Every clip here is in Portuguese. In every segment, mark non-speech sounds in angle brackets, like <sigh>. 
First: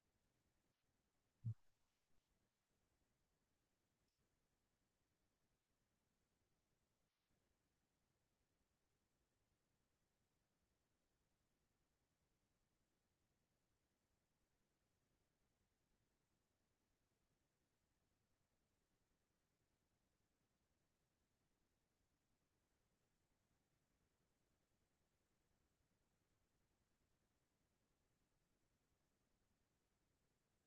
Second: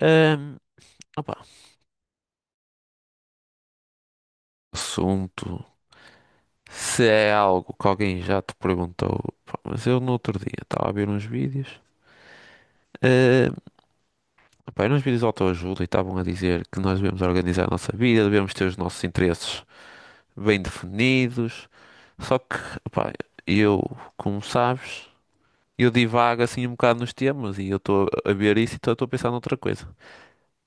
Ahm, opá, assunto. Se é algo que alguém já te perguntou, pá, mas eu no outro dia estava a ver uns vídeos, ahm, opá, eram uns vídeos de autoajuda e estavam a dizer que nós devemos organizar a nossa vida, devemos ter os nossos interesses bem definidos. Só que, opá, eu, como sabes, eu divago assim um bocado nos temas e eu estou a ver isso e estou a pensar noutra coisa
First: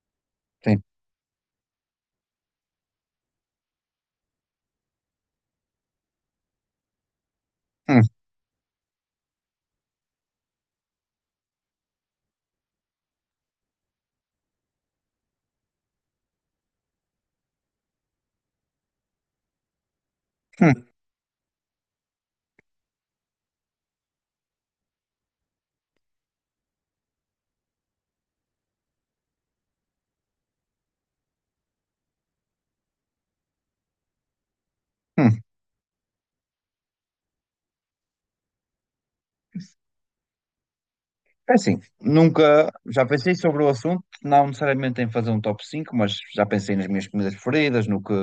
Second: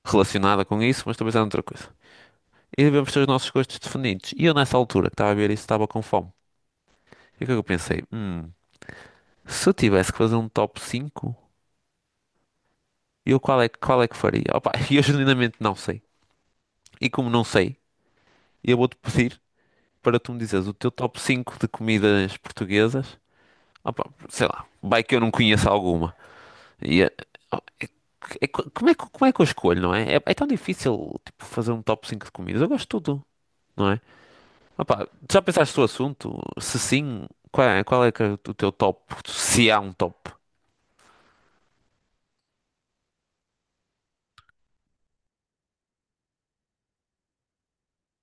relacionada com Sim. isso, mas estou a pensar noutra coisa. E devemos ter os nossos gostos definidos. E eu, nessa altura que estava a ver isso, estava com fome. E o que é que eu Hum, pensei? Hum. Se eu tivesse que fazer um top 5, eu qual é, qual é que faria? Opa, <laughs> eu genuinamente não sei. E como não sei, eu vou-te pedir para tu me dizeres o hum, teu top 5 de comidas portuguesas. Opa, sei lá, vai que eu não conheço alguma. E, eh, oh, é- como é, como é que eu escolho, não é? É tão difícil, tipo, fazer um top 5 de comidas. Eu gosto de tudo, não é? Opa, hum. já pensaste no assunto? Se sim, qual é que é o teu top? Se há um top? É assim, nunca já pensei sobre o assunto, não necessariamente em fazer um top 5, mas já pensei nas minhas comidas preferidas,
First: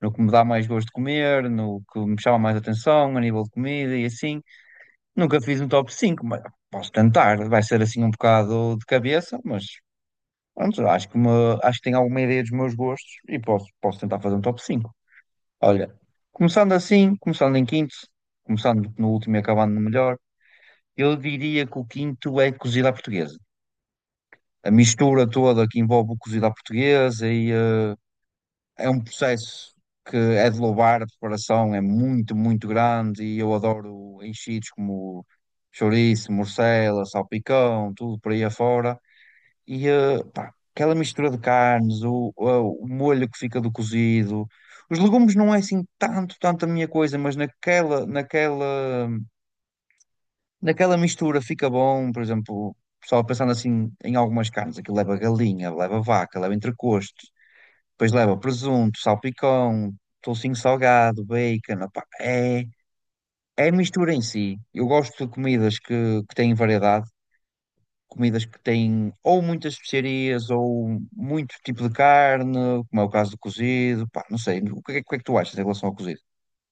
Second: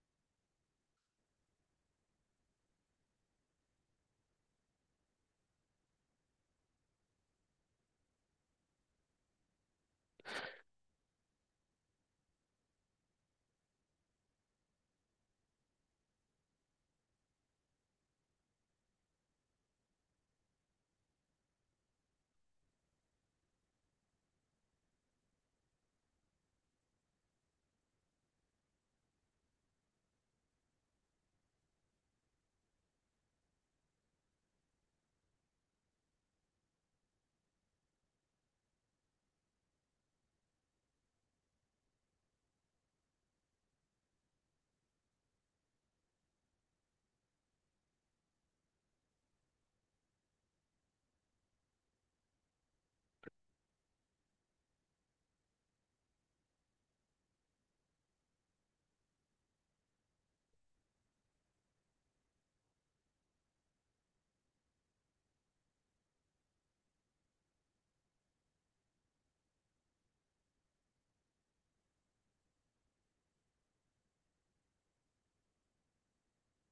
no que me dá mais gosto de comer, no que me chama mais atenção a nível de comida e assim. Nunca fiz um top 5, mas posso tentar. Vai ser assim um bocado de cabeça, mas pronto, acho que tenho alguma ideia dos meus gostos e posso tentar fazer um top 5. Olha, começando assim, começando em quinto, começando no último e acabando no melhor. Eu diria que o quinto é cozida à portuguesa. A mistura toda que envolve o cozido à portuguesa é um processo que é de louvar, a preparação é muito, muito grande e eu adoro enchidos como chouriço, morcela, salpicão, tudo por aí afora. E pá, aquela mistura de carnes, o molho que fica do cozido. Os legumes não é assim tanto a minha coisa, mas naquela mistura fica bom, por exemplo, só pensando assim em algumas carnes, aquilo leva galinha, leva vaca, leva entrecosto, depois leva presunto, salpicão, toucinho salgado, bacon, opá, é a mistura em si. Eu gosto de comidas que têm variedade, comidas que têm ou muitas especiarias ou muito tipo de carne, como é o caso do cozido, pá, não sei, o que é que tu achas em relação ao cozido?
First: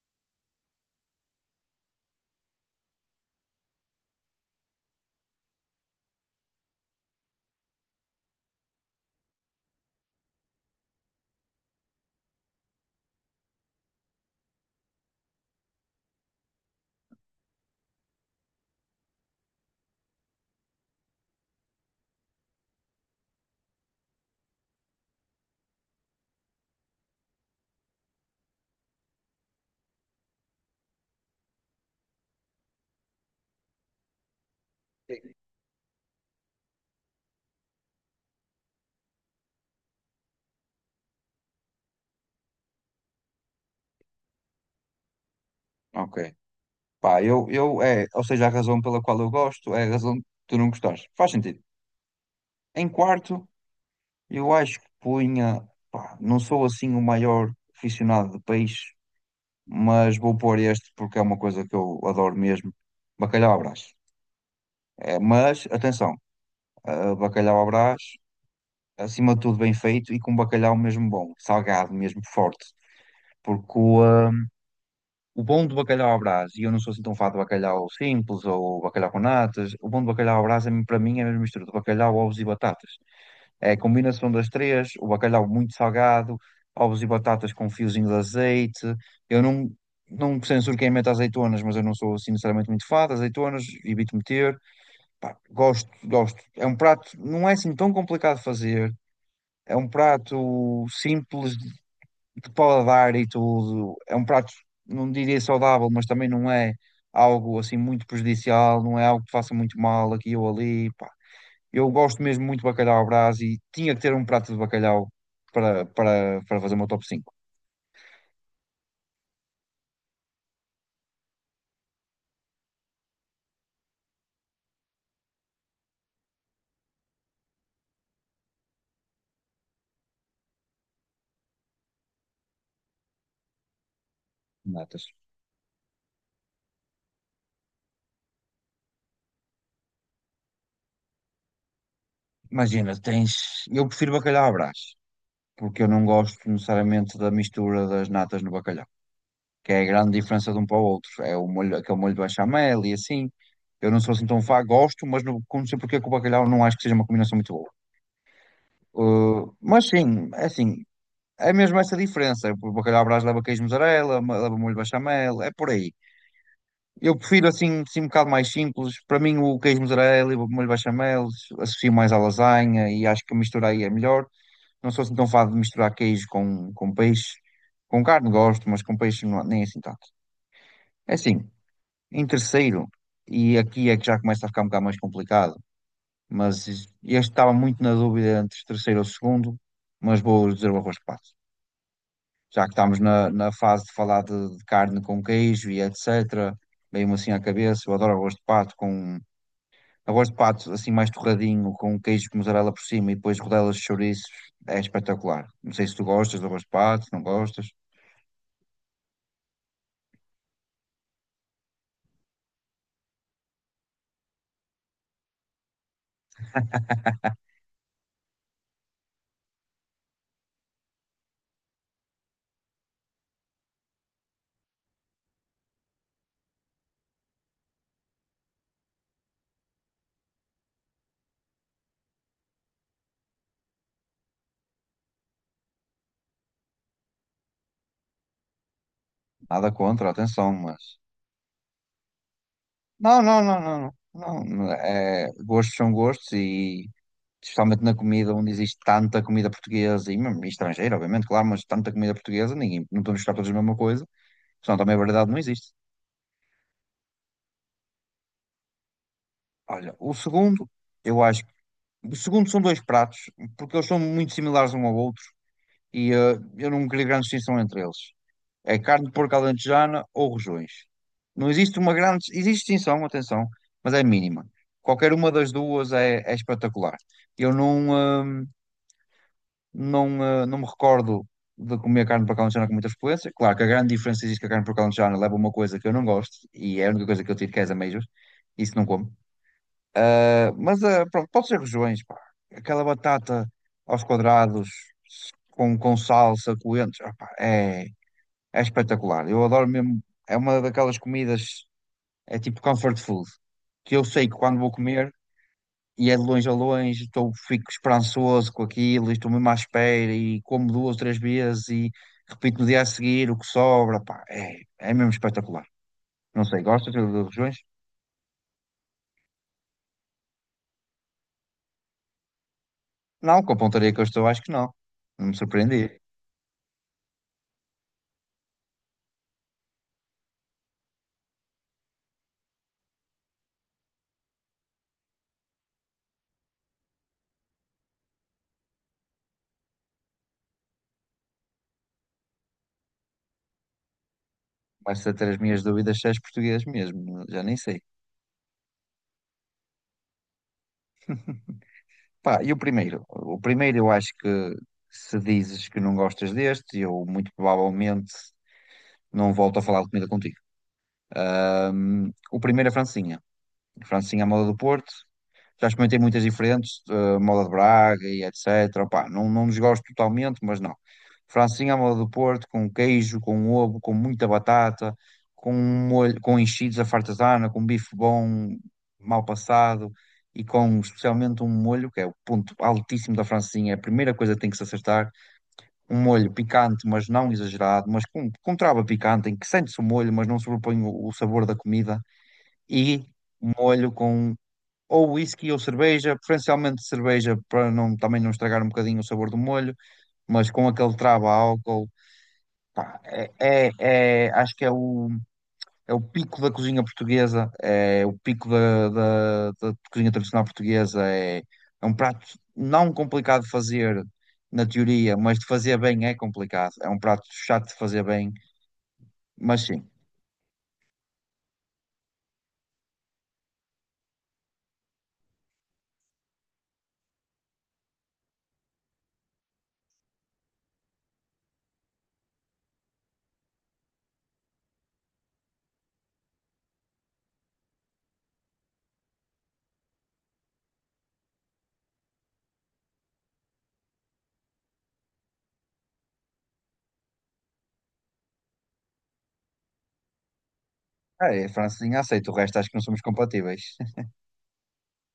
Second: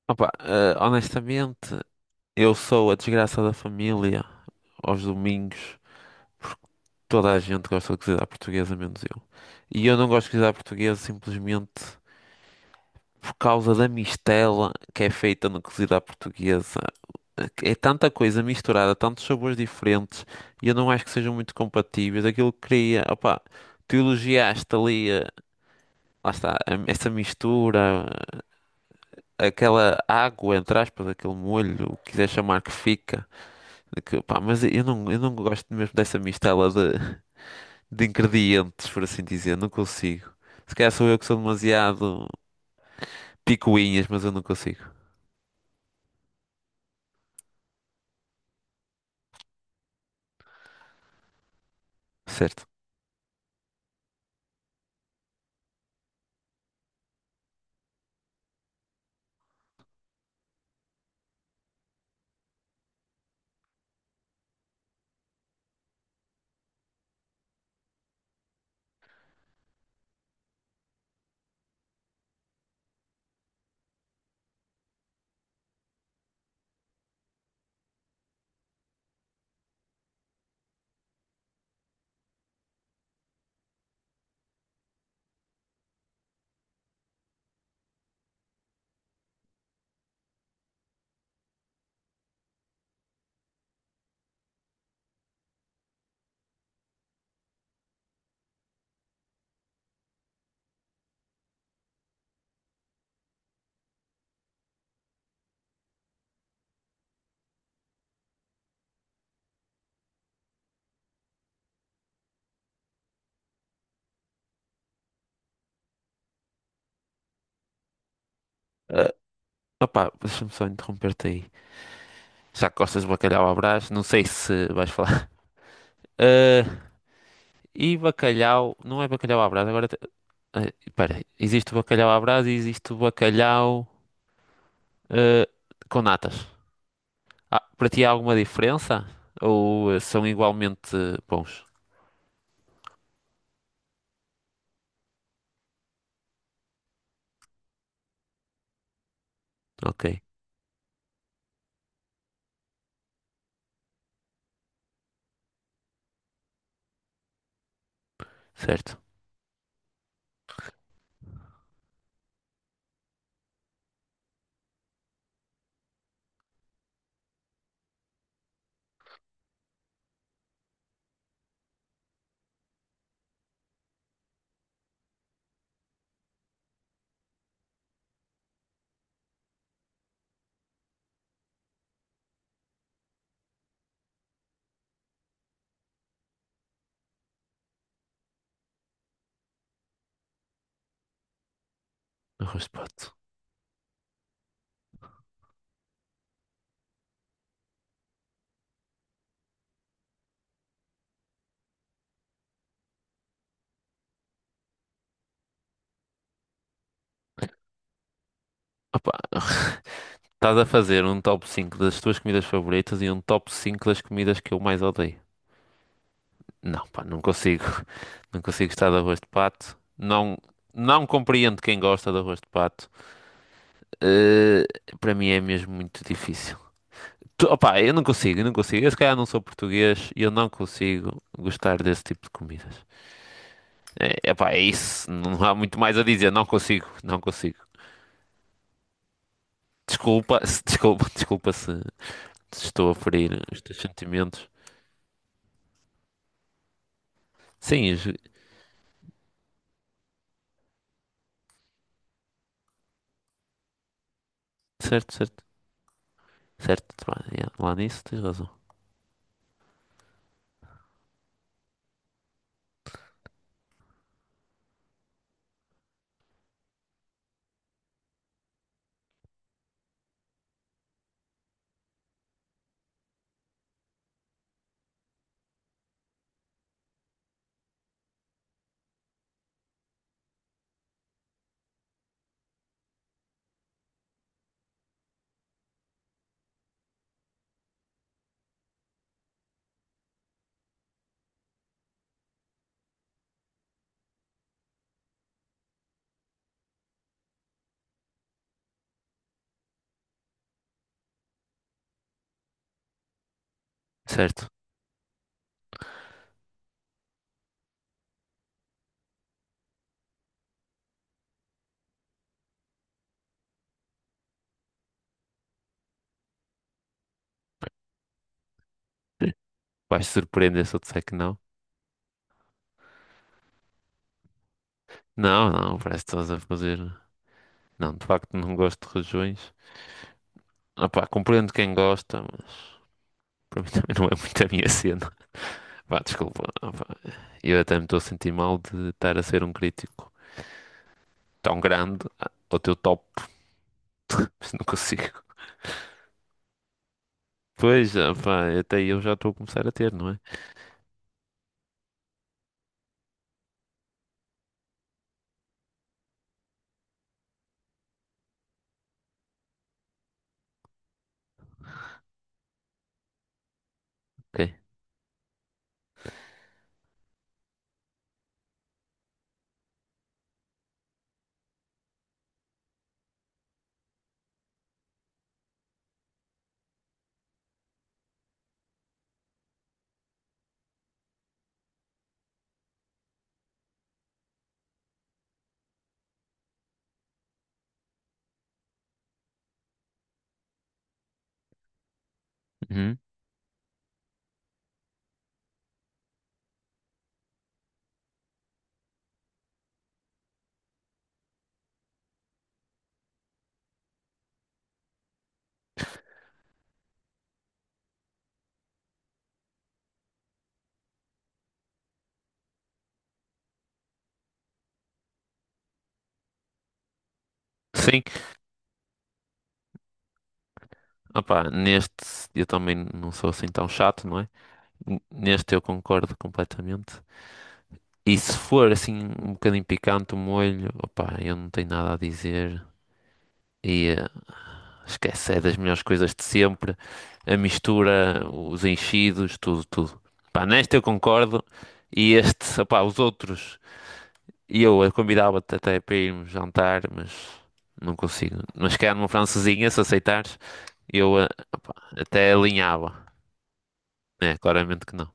Opa, honestamente, eu sou a desgraça da família. Aos domingos, toda a gente gosta de cozinhar portuguesa, menos eu. E eu não gosto de cozinhar portuguesa simplesmente por causa da mistela que é feita na cozida à portuguesa. É tanta coisa misturada, tantos sabores diferentes, e eu não acho que sejam muito compatíveis. Aquilo que queria, opá, tu elogiaste ali, lá está, essa mistura, aquela água, entre aspas, aquele molho, o que quiser chamar que fica. Que, pá, mas eu Sim. não gosto mesmo dessa mistela de ingredientes, por assim dizer. Não consigo. Se calhar sou eu que sou demasiado picuinhas, mas eu não consigo. Ok. Pá, eu ou seja, a razão pela qual eu gosto é a razão que tu não gostares. Faz sentido. Certo. Em quarto, eu acho que punha, pá, não sou assim o maior aficionado de peixe, mas vou pôr este porque é uma coisa que eu adoro mesmo. Bacalhau à Brás. É, mas, atenção, bacalhau à Brás, acima de tudo bem feito e com bacalhau mesmo bom, salgado mesmo, forte. Porque o bom do bacalhau à Brás, e eu não sou assim tão fã de bacalhau simples ou bacalhau com natas, o bom do bacalhau à Brás é, para mim é a mesma mistura de bacalhau, ovos e batatas. É a combinação das três, o bacalhau muito salgado, ovos e batatas com um fiozinho de azeite. Eu não, não censuro quem mete azeitonas, mas eu não sou assim necessariamente muito fã de azeitonas, evito meter. Pá, gosto, gosto. É um prato, não é assim tão complicado de fazer. É um prato simples de paladar e tudo. É um prato, não diria saudável, mas também não é algo assim muito prejudicial, não é algo que faça muito mal aqui ou ali. Pá, eu gosto mesmo muito de bacalhau à Brás e tinha que ter um prato de bacalhau para fazer o meu top cinco Ah, opá, deixa-me só interromper-te aí. Já que gostas de bacalhau à Brás? Não sei se vais falar. <laughs> Ah, e bacalhau, não é bacalhau à Brás, agora... espera, existe o bacalhau à Brás e existe o bacalhau de natas. ah, com natas. Ah, para ti há alguma diferença? Ou são igualmente bons? Imagina, tens. Eu prefiro bacalhau à Brás, porque eu não gosto necessariamente da mistura das natas no bacalhau, que é a Ok. grande diferença de um para o outro. É o molho, aquele molho de bechamel e assim. Eu não sou assim tão fã, gosto, mas não sei porque com o bacalhau não acho que seja uma combinação muito boa. Certo, Mas sim, é assim, é mesmo essa diferença. O bacalhau à Brás leva queijo mussarela, leva molho de bechamel, é por aí. Eu prefiro assim um bocado mais simples. Para mim, o queijo mussarela e o molho bechamel associo mais à lasanha e acho que a mistura aí é melhor. Não sou assim tão fado de misturar queijo com peixe. Com carne gosto, mas com peixe não, nem assim tanto. É assim, em terceiro, e aqui é que já começa a ficar um bocado mais complicado, mas este estava muito na dúvida entre terceiro ou segundo, mas vou dizer o arroz de pato. Já arroz que de estamos pato. Na fase de falar de carne com queijo e etc., veio-me assim à cabeça, eu adoro arroz de pato com. Eu gosto de pato assim mais torradinho, com um queijo de mussarela por cima e depois rodelas de chouriços. É espetacular. Não sei se tu gostas do gosto de pato, se não gostas. Opa, estás a fazer um top 5 das tuas comidas favoritas e um top 5 das comidas que eu mais odeio. Não, pá, não consigo. <laughs> Não consigo gostar de arroz de pato. Não, não compreendo quem gosta de arroz de pato. Eh, para mim é mesmo muito difícil. Opa, eu não consigo. Eu se calhar não sou português e eu não consigo gostar desse tipo de comidas. É, epá, é isso. Não há muito mais a dizer. Não consigo. Nada contra, Desculpa, <laughs> atenção, mas. Desculpa se, se estou a Não, não, ferir não, os não, teus não. Não, sentimentos. não, é, gostos são gostos e especialmente na Sim, comida onde existe tanta comida portuguesa e, mesmo estrangeira, obviamente, claro, mas tanta comida portuguesa, ninguém, não podemos buscar todos a mesma coisa, senão também a certo, variedade não existe. certo. Pá, yeah, lá nisso tens razão. Olha, o segundo, eu acho, o segundo são dois pratos, porque eles são muito similares um ao outro, eu não queria grande distinção entre eles. É carne de porco alentejana ou rojões. Não existe uma grande. Existe distinção, atenção, mas é mínima. Qualquer uma das duas é espetacular. Eu não, eh, não, eh, não me recordo de comer carne de porco alentejana com muita frequência. Claro que a grande diferença existe que a carne de porco alentejana leva uma coisa que eu não gosto e é a única coisa que eu tiro que é as ameijas. Isso não como. Mas pronto, pode ser regiões, pá. Aquela batata aos quadrados, com salsa, coentros, pá, é espetacular. Eu adoro mesmo. É uma daquelas comidas, é tipo comfort food, que eu sei que Certo. quando vou comer, e é de longe a longe, estou, fico esperançoso com aquilo, e estou mesmo à espera, e como duas, três vezes, e repito no dia a seguir o que sobra, pá, é mesmo espetacular. Não sei, gostas de regiões? Vais te surpreender se eu disser que não. Não, com a pontaria que eu estou, acho que não. Não me Não, não, surpreendi. parece que estás a fazer. Não, de facto não gosto de regiões. Ah, pá, compreendo quem gosta, mas para mim <laughs> também não é muito a minha cena. Vá, desculpa. Ah, pá, eu até me estou a sentir mal de estar a ser um crítico tão grande ao teu top, <laughs> mas não Começo consigo. a ter as minhas dúvidas se és português mesmo, já nem sei. Pois, ah, pá, até eu já estou a começar a ter, não é? Pá, e o primeiro? O primeiro eu acho que se dizes que não gostas deste, eu muito provavelmente não volto a falar de comida contigo. O primeiro é Francinha. Francinha à moda Ok. do Porto. Já experimentei muitas diferentes, moda de Braga e etc. Opá, não, não desgosto totalmente, mas não. Francinha à moda do Porto, com queijo, com ovo, com muita batata, com molho, com enchidos à fartazana, com bife bom, mal passado e com especialmente um molho, que é o ponto altíssimo da francesinha, é a primeira coisa que tem que se acertar. Um molho picante, mas não exagerado, mas com trava picante, em que sente-se o molho, mas não sobrepõe o sabor da comida. Uhum. E um molho com ou whisky ou cerveja, preferencialmente cerveja para não, também não estragar um bocadinho o sabor do molho, mas com aquele trava a álcool, é, é, acho que é o pico da cozinha portuguesa, é o pico da cozinha tradicional portuguesa, é um prato não complicado de fazer na teoria, mas de fazer bem é complicado, é um prato chato de fazer Sim, bem, mas sim, opá, neste eu também não sou assim tão chato, não é? Neste eu concordo completamente. E se for assim um bocadinho picante o molho, opá, eu não tenho nada a dizer. E esquece, é das melhores coisas de sempre. A mistura, os enchidos, tudo, tudo. Pá, neste eu concordo. E este, opá, os outros, e eu a convidava-te até para irmos jantar, mas não consigo. Mas se calhar numa francesinha, se aceitares, eu eh, opá, Francesinha aceito, até o resto acho que não somos alinhava. compatíveis. É, claramente que não.